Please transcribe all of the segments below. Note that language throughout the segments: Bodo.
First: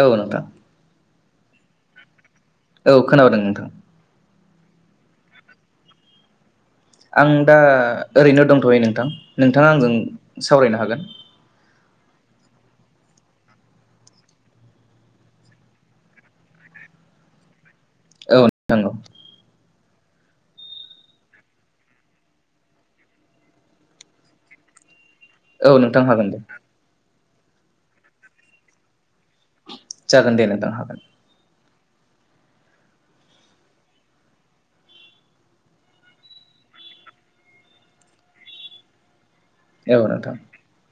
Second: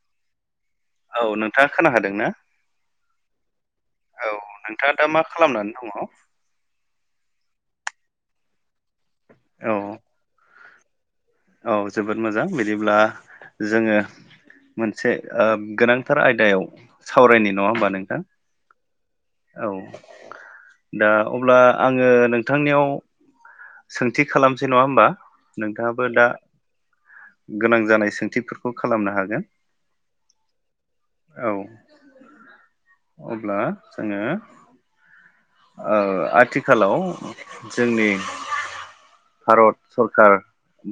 औ नोंथां। औ नोंथाङा खोनाखादों ना? औ खोनादों नोंथां औ नोंथाङा दा मा खालामनानै दङ? आं दा ओरैनो दंथ'यो नोंथां नोंथाङा आंजों सावरायनो हागोन। औ जोबोद मोजां बिदिब्ला जोङो मोनसे ओ गोनांथार आयदायाव सावरायनि नङा होमबा नोंथां औ नोंथां औ औ दा अब्ला आङो नोंथांनियाव सोंथि खालामसै नङा होमबा? औ नोंथां नोंथाङाबो दा हागोन दे। गोनां जानाय सोंथिफोरखौ खालामनो हागोन। जागोन दे नोंथां हागोन। औ अब्ला जोङो ओ आथिखालाव जोंनि भारत औ सरखार नोंथां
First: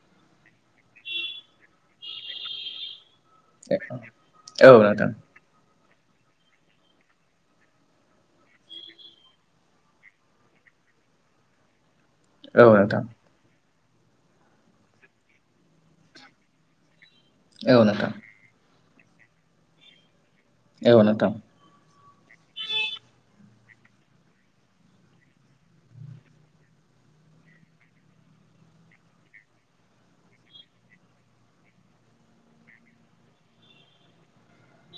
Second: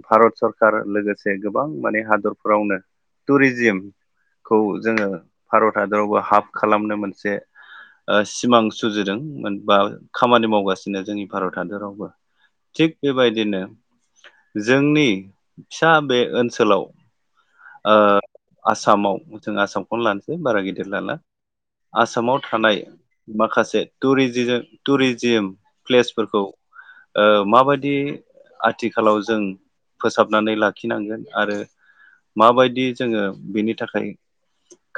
भारत सरखार लोगोसे गोबां माने हादरफोरावनो औ नोंथां टुरिजिमखौ औ जोङो नोंथां भारत हादरावबो हाफ खालामनो मोनसे ओ सिमां सुजुदों। ओनबा खामानि मावगासिनो जोंनि भारत हादरावबो औ थिग नोंथां बेबायदिनो जोंनि फिसा बे ओनसोलाव औ ओ नोंथां आसामाव जों आसामखौनो लानो बारा गिदिर औ लाला नोंथां आसामाव थानाय माखासे टुरिजि टुरिजिम प्लेसफोरखौ ओ माबायदि आथिखालाव जों फोसाबनानै लाखिनांगोन आरो माबायदि जोङो बेनि थाखाय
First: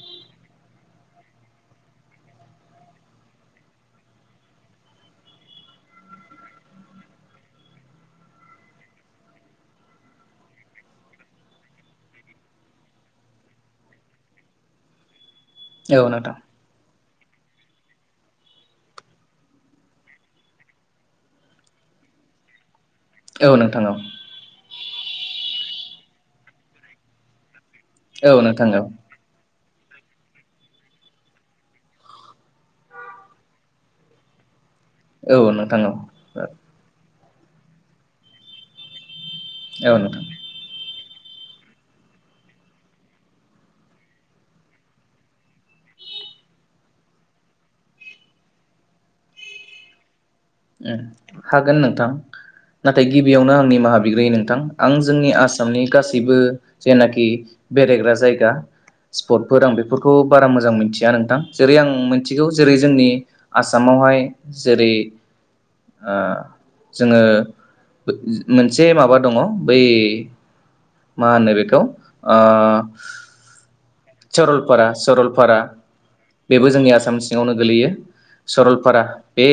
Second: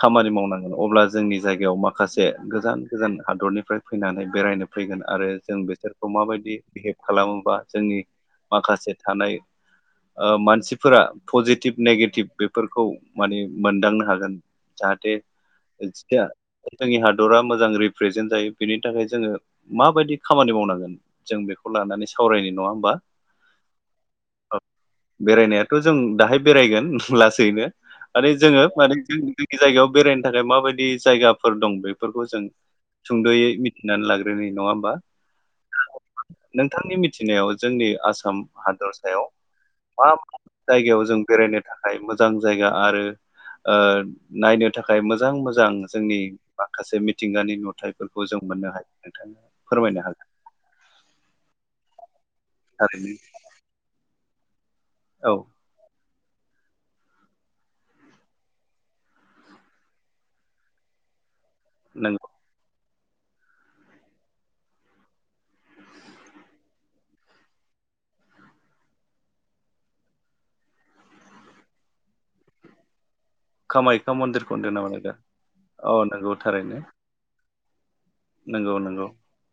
खामानि मावनांगोन अब्ला जोंनि जायगायाव माखासे गोजान गोजान हादरनिफ्राय फैनानै बेरायनाय फैगोन आरो जों बिसोरखौ माबायदि बिहेभ खालामोबा जोंनि माखासे थानाय ओ मानसिफोरा पजिटिभ नेगेटिभ बेफोरखौ माने मोनदांनो हागोन जाहाथे औ नोंथां जोंनि ह हादरा मोजां रिप्रेजेन्ट जायो बेनि थाखाय जोङो माबायदि खामानि मावनांगोन जों बेखौ लानानै सान सावरायनो नङा होमबा? औ नोंथां औ थ'जों दाहाय बेरायगोन लासैनो औ माने जोङो माने जायगायाव बेरायनो थाखाय माबायदि जायगाफोर दं बेफोरखौ जों सुंद'यै मिथिनानै लाग्रोनि नङा होमबा? औ नोंथां औ। नोंथांनि मिथिनायाव जोंनि आसाम हादर सायाव औ मा नोंथां मा जायगायाव जों बेरायनो था खाय मोजां जायगा आरो ओ नायनो थाखाय मोजां मोजां जोंनि माखासे मिथिंगानि नुथायफोरखौ जों मोननो हायो नोंथां फोरमायनो हागोन। उम हागोन नोंथां नाथाय थारैनो गिबियावनो आं निमाहा बिग्रोयो नोंथां। आं जोंनि औ आसामनि गासैबो जेनाखि बेरायग्रा जायगा स्पटफोर आं बेफोरखौ बारा मोजां मिथिया नोंथां जेरै आं नंगौ मिथिगौ जेरै जोंनि आसामावहाय जेरै ओ जोङो मोनसे माबा दङ बै मा होनो बेखौ ओ कामाख्या मन्दिरखौ होनदों सरलपारा नामा नोंथां सरलपारा औ नंगौ बेबो थारैनो जोंनि आसाम सिङावनो गोलैयो नंगौ सरलपारा नंगौ बे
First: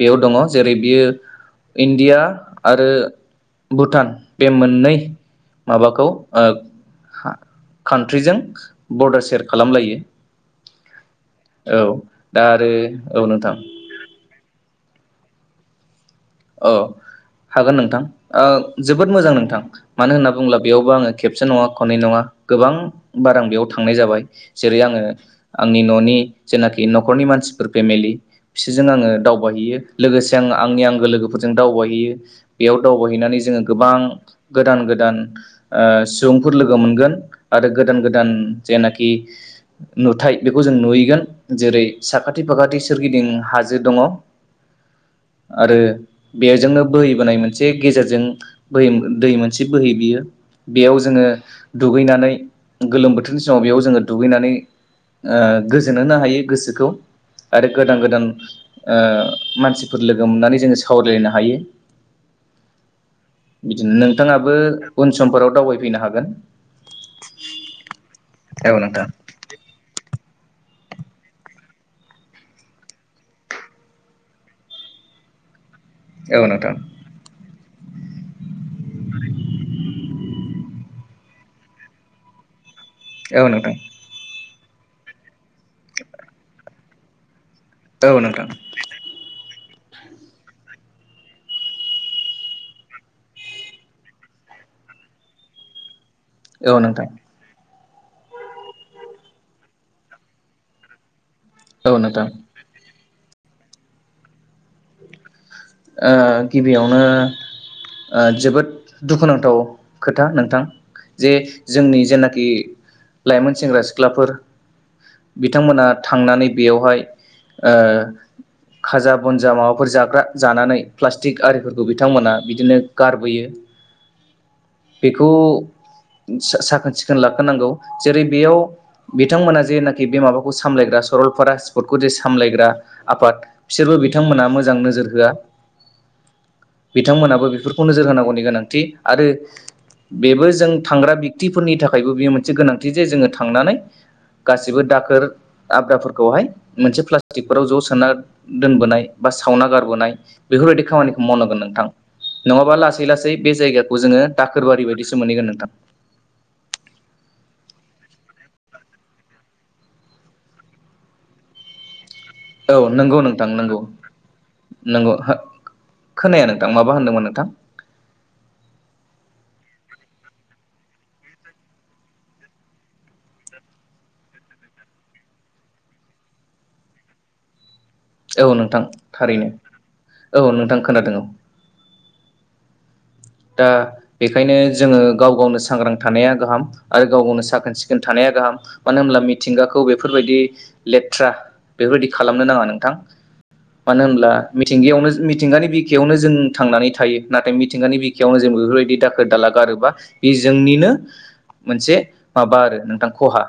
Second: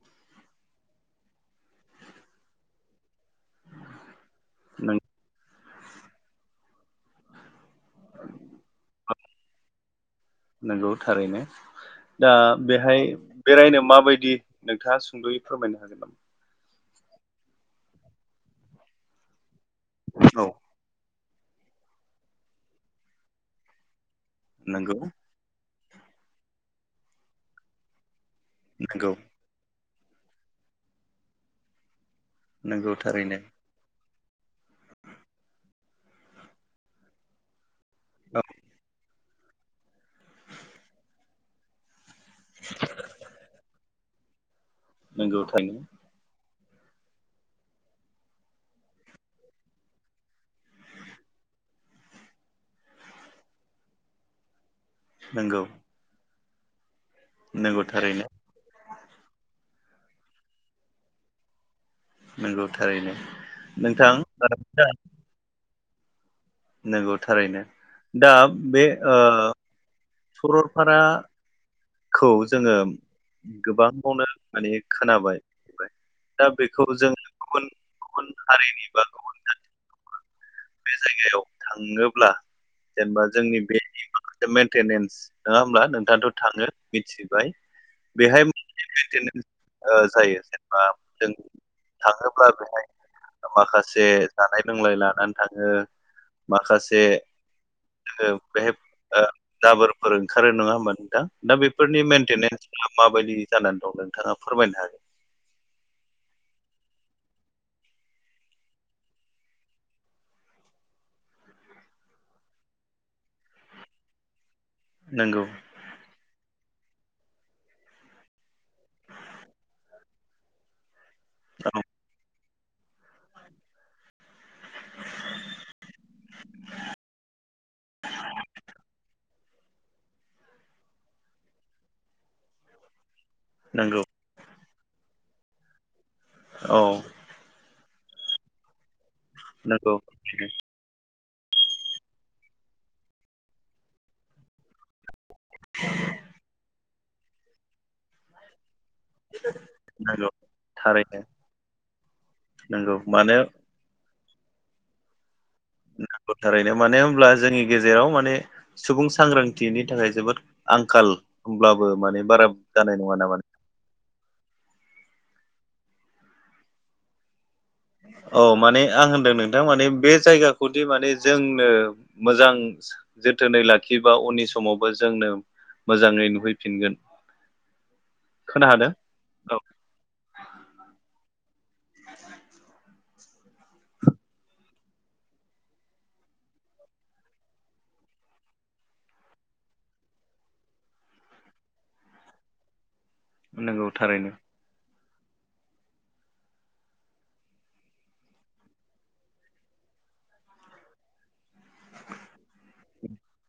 बेयाव दङ जेरै बियो इण्डिया आरो भुटान बे मोननै नों माबाखौ ओ कान्ट्रिजों बरडार सेयार खालामलायो। नंगौ थारैनो औ दा आरो बेहाय औ नोंथां बेरायनो माबायदि नोंथाङा सुंदयै फोरमायनो हागोन नामा? अ हागोन नोंथां ओ जोबोद मोजां नोंथां मानो होनना औ बुङोब्ला बेयावबो आङो खेबसे नङा खननै नङा गोबां बार आं बेयाव थांनाय जाबाय जेरै नंगौ आङो आंनि न'नि जेनाखि न'खरनि मानसिफोर फेमिलि बिसोरजों आङो नंगौ दावबायहैयो। लोगोसे आं आंनि आंगो लोगोफोरजों दावबायहैयो बेयाव नंगौ थारैनो दावबायहैनानै जोङो गोबां गोदान गोदान ओ सुबुंफोर लोगो मोनगोन आरो गोदान गोदान औ जेनाखि नुथाय बेखौ जों नुहैगोन जेरै साखाथि फाखाथि सोरगिदिं हाजो दङ। नोंगौ आरो थारैनो बेजोंनो बोहैबोनाय मोनसे गेजेरजों बोहै दै मोनसे बोहै बियो बेयाव जोङो दुगैनानै गोलोम बोथोरनि समाव बेयाव जोङो दुगैनानै ओ नंगौ गोजोन होनो हायो गोसोखौ आरो नंगौ गोदान थारैनो गोदान ओ मानसि फोर लोगो मोननानै जोङो सावरायलायनो हायो नंगौ थारैनो [inaudible] बिदिनो नोंथां नोंथाङाबो दा उन समफोराव दावबायफैनो हागोन। नंगौ थारैनो दा औ बे नोंथां ओ सरलफारा खौ जोङो गोबाङावनो माने खोनाबाय बाय औ दा नोंथां बेखौ जों गुबुन गुबुन हारिनि बा गुबुन जाथिनि बे जायगायाव थाङोब्ला जेनेबा औ जोंनि नोंथां बे माखासे मेनटेनेन्स नङा होमब्ला नोंथाङाथ' थाङो मिथि औ बेहाय नोंथां ओ जायो जेनेबा जों थाङोब्ला बेहाय माखासे जानाय लोंनाय लानानै थाङो औ माखासे नोंथां बेहाय ओ जाबोरफोर ओंखारो नङा होमबा नोंथां दा औ बेफोरनि नोंथां मेनटेनेन्स माबायदि जानानै दं नोंथाङा फोरमायनो हागोन ओ गिबियावनो ओ जोबोद दुखुनांथाव खोथा नोंथां जे जोंनि जेनाखि लाइमोन सेंग्रा सिख्लाफोर नंगौ बिथांमोना थांनानै बेयावहाय ओ खाजा बनजा माबाफोर जाग्रा जानानै प्लास्टिक औ आरिफोरखौ बिथांमोना बिदिनो गारबोयो बेखौ साखोन सिखोन लाखोनांगौ जेरै बेयाव बिथांमोना जेनाखि बे माबाखौ सामलायग्रा सरलपारा स्पर्टखौ जे सामलायग्रा आफाद बिसोरबो नंगौ बिथांमोना मोजां नोजोर होआ औ बिथांमोनाबो बेफोर खौ नोजोर होनांगौनि गोनांथि आरो नंगौ बेबो जों थांग्रा थिफोरनि थाखायबो बियो मोनसे गोनांथि जे जोङो थांनानै गासिबो दाखोर आब्राफोरखौहाय मोनसे प्लास्टिकफोराव ज' सोना दोनबोनाय बा सावना गार नाय नंगौ बेफोरबाय खामानिखौ थारैनो मावनांगोन नोंथां नङाबा नंगौ लासै लासै मानो बे जायगाखौ जोङो दाखोर बारि बदि सो मोनहैगोन नोंथां [inaudible] थारैनो मानो होनब्ला जोंनि गेजेराव माने सुबुं सांग्रांथिनि थाखाय जोबोद आंखाल होमब्लाबो माने बारा औ जानाय नङा नंगौ नामा नोंथां नंगौ नंगौ खोनाया नोंथां माबा होनदोंमोन नोंथां? औ माने आं होनदों नोंथां माने बे जायगाखौदि माने जोंनो मोजां। जोथोनै लाखियोबा उननि समावबो जोंनो मोजाङै नुहैफिनगोन। औ खोना नोंथां हादों थारैनो औ औ नोंथां खोनादों औ। [unintelligible] दा बेखायनो जोङो गाव गावनो सांग्रां थानाया गाहाम आरो गाव गावनो साखोन सिखोन थानाया गाहाम मानो होनब्ला मिथिंगाखौ बेफोरबायदि लेथ्रा बेफोरबायदि खालामनो नाङा नोंथां। नंगौ मानो थारैनो होनब्ला मिथिंगायावनो मिथिंगानि बिखायावनो जों थांनानै थायो नाथाय मिथिंगानि बिख बिखनो जों बेफोरबायदि दाखोर दाला गारोबा बे जोंनिनो मोनसे माबा आरो नोंथां खहा।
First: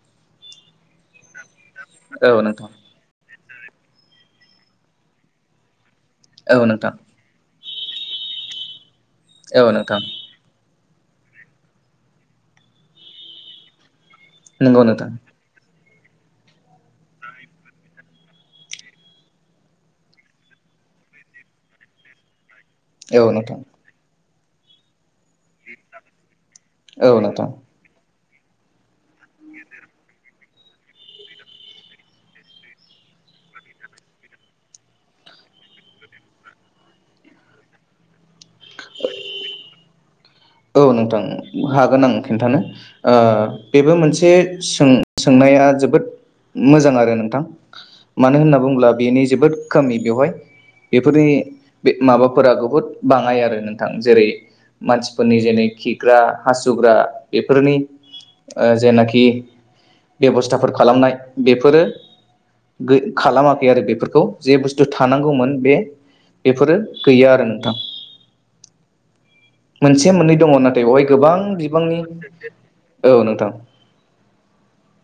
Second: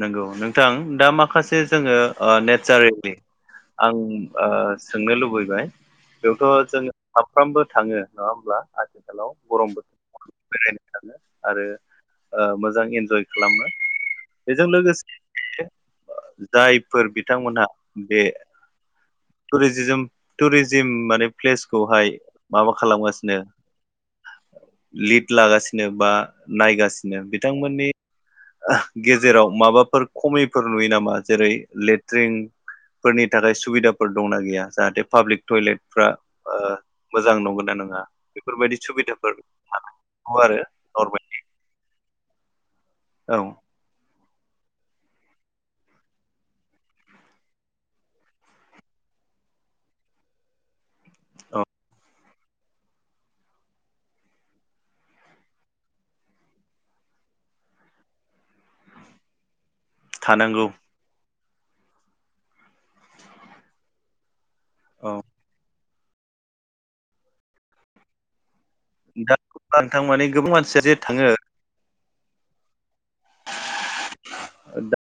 नंगौ नोंथां दा माखासे जोङो औ नोंथां नेचारेलि आं ओ सोंनो लुबैबाय औ बेयावथ' नोंथां जोङो साफ्रोमबो थाङो नङा होमब्ला आथिखालाव औ गरम नोंथां बोथोर बेरायनो स आरो मोजां इन्जय खालामो बेजों नंगौ नोंथां लोगोसे जायफोर बिथांमोनहा बे टुरि टुरिजिम माने प्लेसखौहाय माबा औ खालामगासिनो नोंथां लिड लागासिनो बा औ नायगासिनो नोंथां बिथांमोननि गेजेराव माबाफोर खमिफोर नुयो नामा जेरै लेट्रिं फोरनि थाखाय सुबिदाफोर दंना गैया जाहाथे पाब्लिक टयलेटफ्रा मोजां नंगौ न नङा बेफोरबायदि सुबिदाफोर थानाय औ नोंथां हागोन आं खिन्थानो ओ औ बेबो मोनसे बे से। [unintelligible] बेफोरनि औ बे माबाफोरा बहुद बाङाय आरो नोंथां जेरै फोरनि जेनै खिग्रा हासुग्रा बेफोरनि जेनाखि थानांगौ बेबस्थाफोर खालामनाय बेफोरो जे बुस्थु औ थानांगौमोन बे बेफोरो। दा। नोंथां मोनसे माने मोननै दङ गोबां मानसिया नाथाय जे अहाय थाङो गोबां बिबांनि औ नोंथां। दा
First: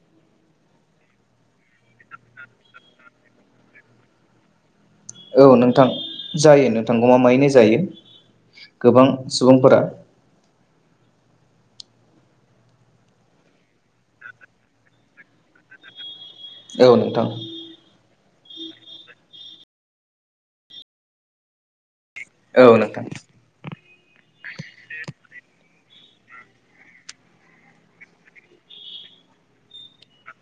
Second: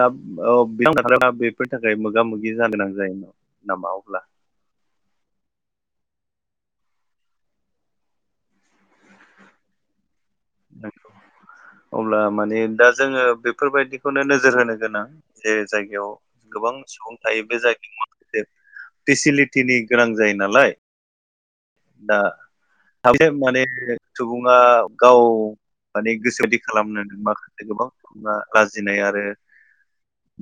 दा औ बेा बेफोर थाखाय मोगा मोगि जानो गोनां जायोना नामा अब्ला [inaudible] औ नोंथां जायो नोंथां गमा मायैनो जायो गोबां सुबुंफोरा द अब्ला माने दा जोङो बेफोरबायदिखौनो नोजोर होनो गोनां जे जायगायाव गोबां औ सुबुं नोंथां थायो बे जायगायाव फेसिलिटिनि गोनां जायो नालाय दा औ नोंथां साबसे माने सुबुङा गाव माने गोसो बदि खालामनो माखासे गोबां लाजिनाय आरो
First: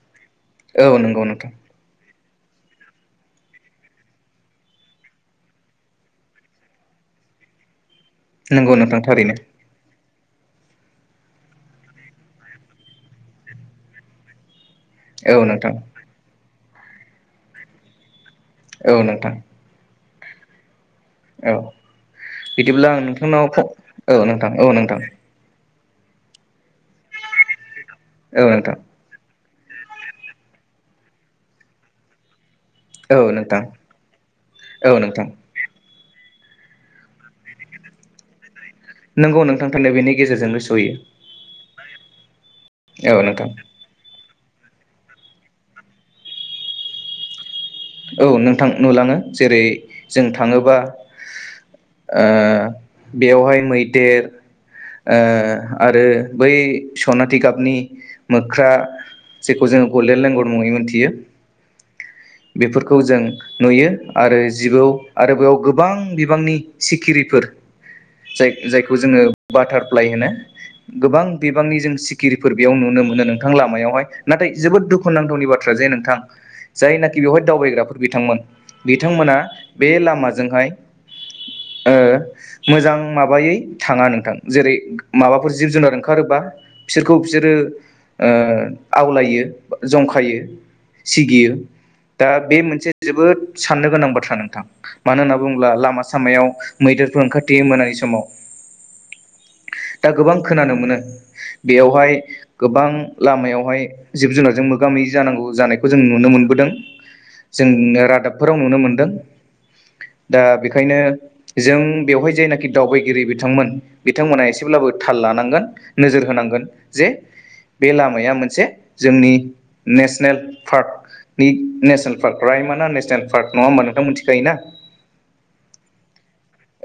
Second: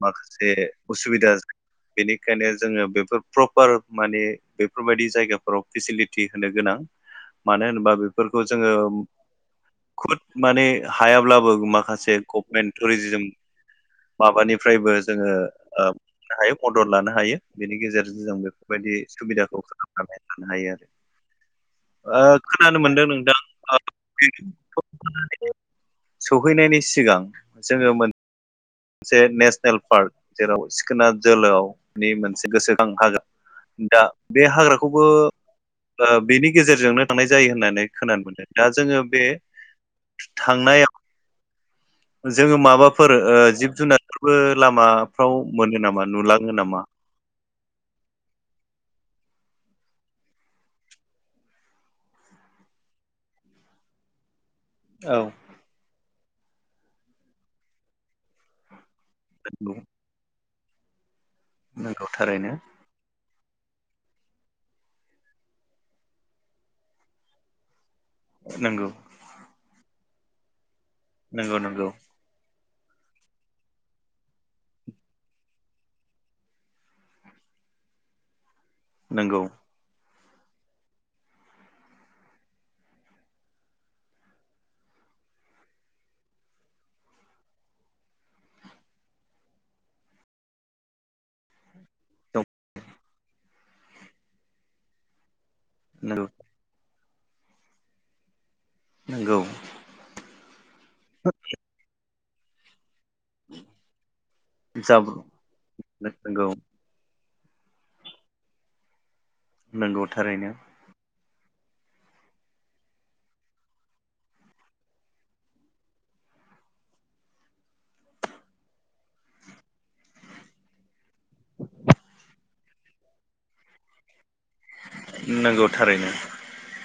माखासे से औ नंगौ असुबिदा नोंथां बेनि बेखायनो जोङो बेफोर प्रपार माने बेफोरबायदि जायगाफोराव फेसिलिटि नंगौ नोंथां [unintelligible] थारैनो खुद माने हायाब्लाबो माखासे गभमेन्ट टुरिजोम माबानि निफ्रायबो जोङो औ नोंथां ह मदद लानो हायो बेनि गेजेरजों जों बे औ बेफोरबायदि नोंथां सुबिदाखौ खालामनानै थानो हायो आरो औ खोनानो बिदिब्ला आं मोनदों नोंथां नोंथांनाव औ नोंथां औ नोंथां सहैनायनि सिगां जोङो औ नोंथां। नेल पार्क जेराव सिखोना जोहोलाउनि मोनसे गोसो खां औ हाग्रा नोंथां दा बे औ हाग्राखौबो नोंथां ओ बेनि गेजेरजोंनो थांनाय जायो होननानै खोनानो मोनदों। दा जोङो बे नंगौ नोंथां थारैनो बेनि गेजेरजोंनो सहैयो थांनायाव जोङो माबाफोर औ ओ नोंथां जिब जुनारफोर बो लामाफ्राव मोनो नामा नुलाङो नामा? औ नोंथां नुलाङो जेरै जों थाङोबा ओ बेवहाय मैदेर औ ओ आरो बै सनाथि गाबनि मोख्रा जेखौ नंगौ जोङो गलडेण लेंगर मुङै मिथियो। नंगौ थारैनो बेफोरखौ जों नुयो आरो जिबौ आरो बेयाव गोबां बिबांनि सिखिरिफोर नंगौ जाय-जायखौ जोङो बाटारफ्लाइ होनो गोबां नंगौ बिबांनि नंगौ जों सिकिरि फोर बेयाव नुनो मोनो नोंथां लामायावहाय नाथाय जोबोद दुखुुनांथावनि बाथ्रा जे नोंथां जायना खि बेवहाय दावबायग्राफोर बिथांमोन बिथांमोना नंगौ बे लामाजोंहाय ओ मोजां माबायै थाङा नोंथां जेरै माबाफोर जिब जुनार ओंखारोबा बिसोरखौ बिसोरो ओ आवलायो, जंखायो सिगियो। दा बे मोनसे जोबोद साननो गोनां बाथ्रा नोंथां मानो होनना बुङोब्ला लामा नंगौ सामायाव मैदेरफोर ओंखारथियो मोनानि समाव नंगौ दा गोबां खोनानो मोनो बेयावहाय गोबां लामायावहाय जिब जुनारजों मोगा मोगि जाबु जानांगौ जानायखौ जों नुनो नंगौ मोनबोदों। जों रादाबफोराव नुनो मोनदों नंगौ दा थारैनो बेखायनो जों बेवहाय जायनाखि दावबायगिरि बिथांमोन बिथांमोनहा एसेब्लाबो थाल लानांगोन नोजोर होनां गोन जे बे लामाया मोनसे जोंनि नेसनेल पार्क नेसनेल पार्क राइमना नेसनेल पार्क नङा होमबा नोंथां मोनथि नंगौ थारैनो।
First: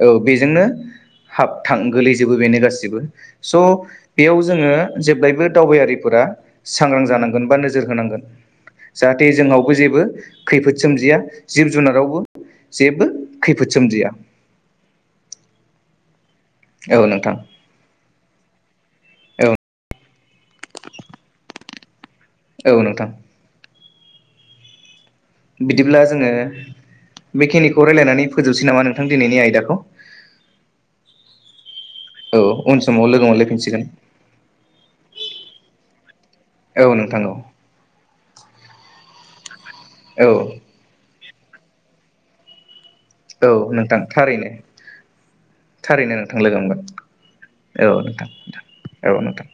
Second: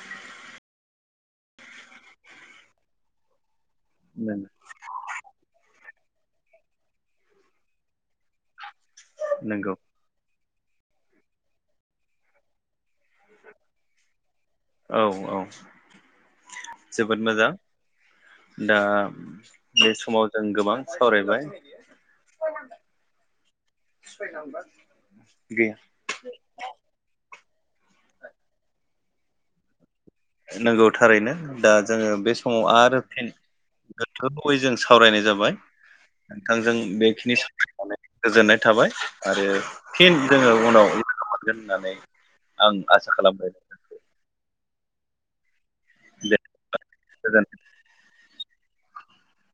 औ बेजोंनो हाब थां गोलैजोबो बेनो गासैबो। स' बेयाव जोङो जेब्लायबो दावबायारि फोरा सांग्रां जानांगोन बा नोजोर होनांगोन जाहाथे जोंनावबो नंगौ जेबो खैफोद सोमजिया जिब जुनारावबो जेबो खैफोद सोमजिया। औ औ औ जोबोद नोंथां मोजां। दा औ बे समाव जों गोबां सावरायबाय। औ नोंथां। [unintelligible] गैया बिदिब्ला जोङो बेखिनिखौ रायलायनानै फोजोबसै नामा नोंथां दिनैनि आयदाखौ? नंगौ थारैनो दा जोङो बे औ समाव उन आरो लोगो फिन मोनलायफिनसिगोन गोथौयै जों सावरायनाय जाबाय। नोंथांजों औ नोंथां औ बेखिनि सावरायनानै गोजोननाय थाबाय आरो फिन औ जोङो उनाव लागो मोनगोन होननानै आं आसा खालामबाय औ नोंथां थारैनो। थारैनो दे नोंथां लोगो मोनगोन, गोजोन औ नोंथां नोंथां। औ नोंथां।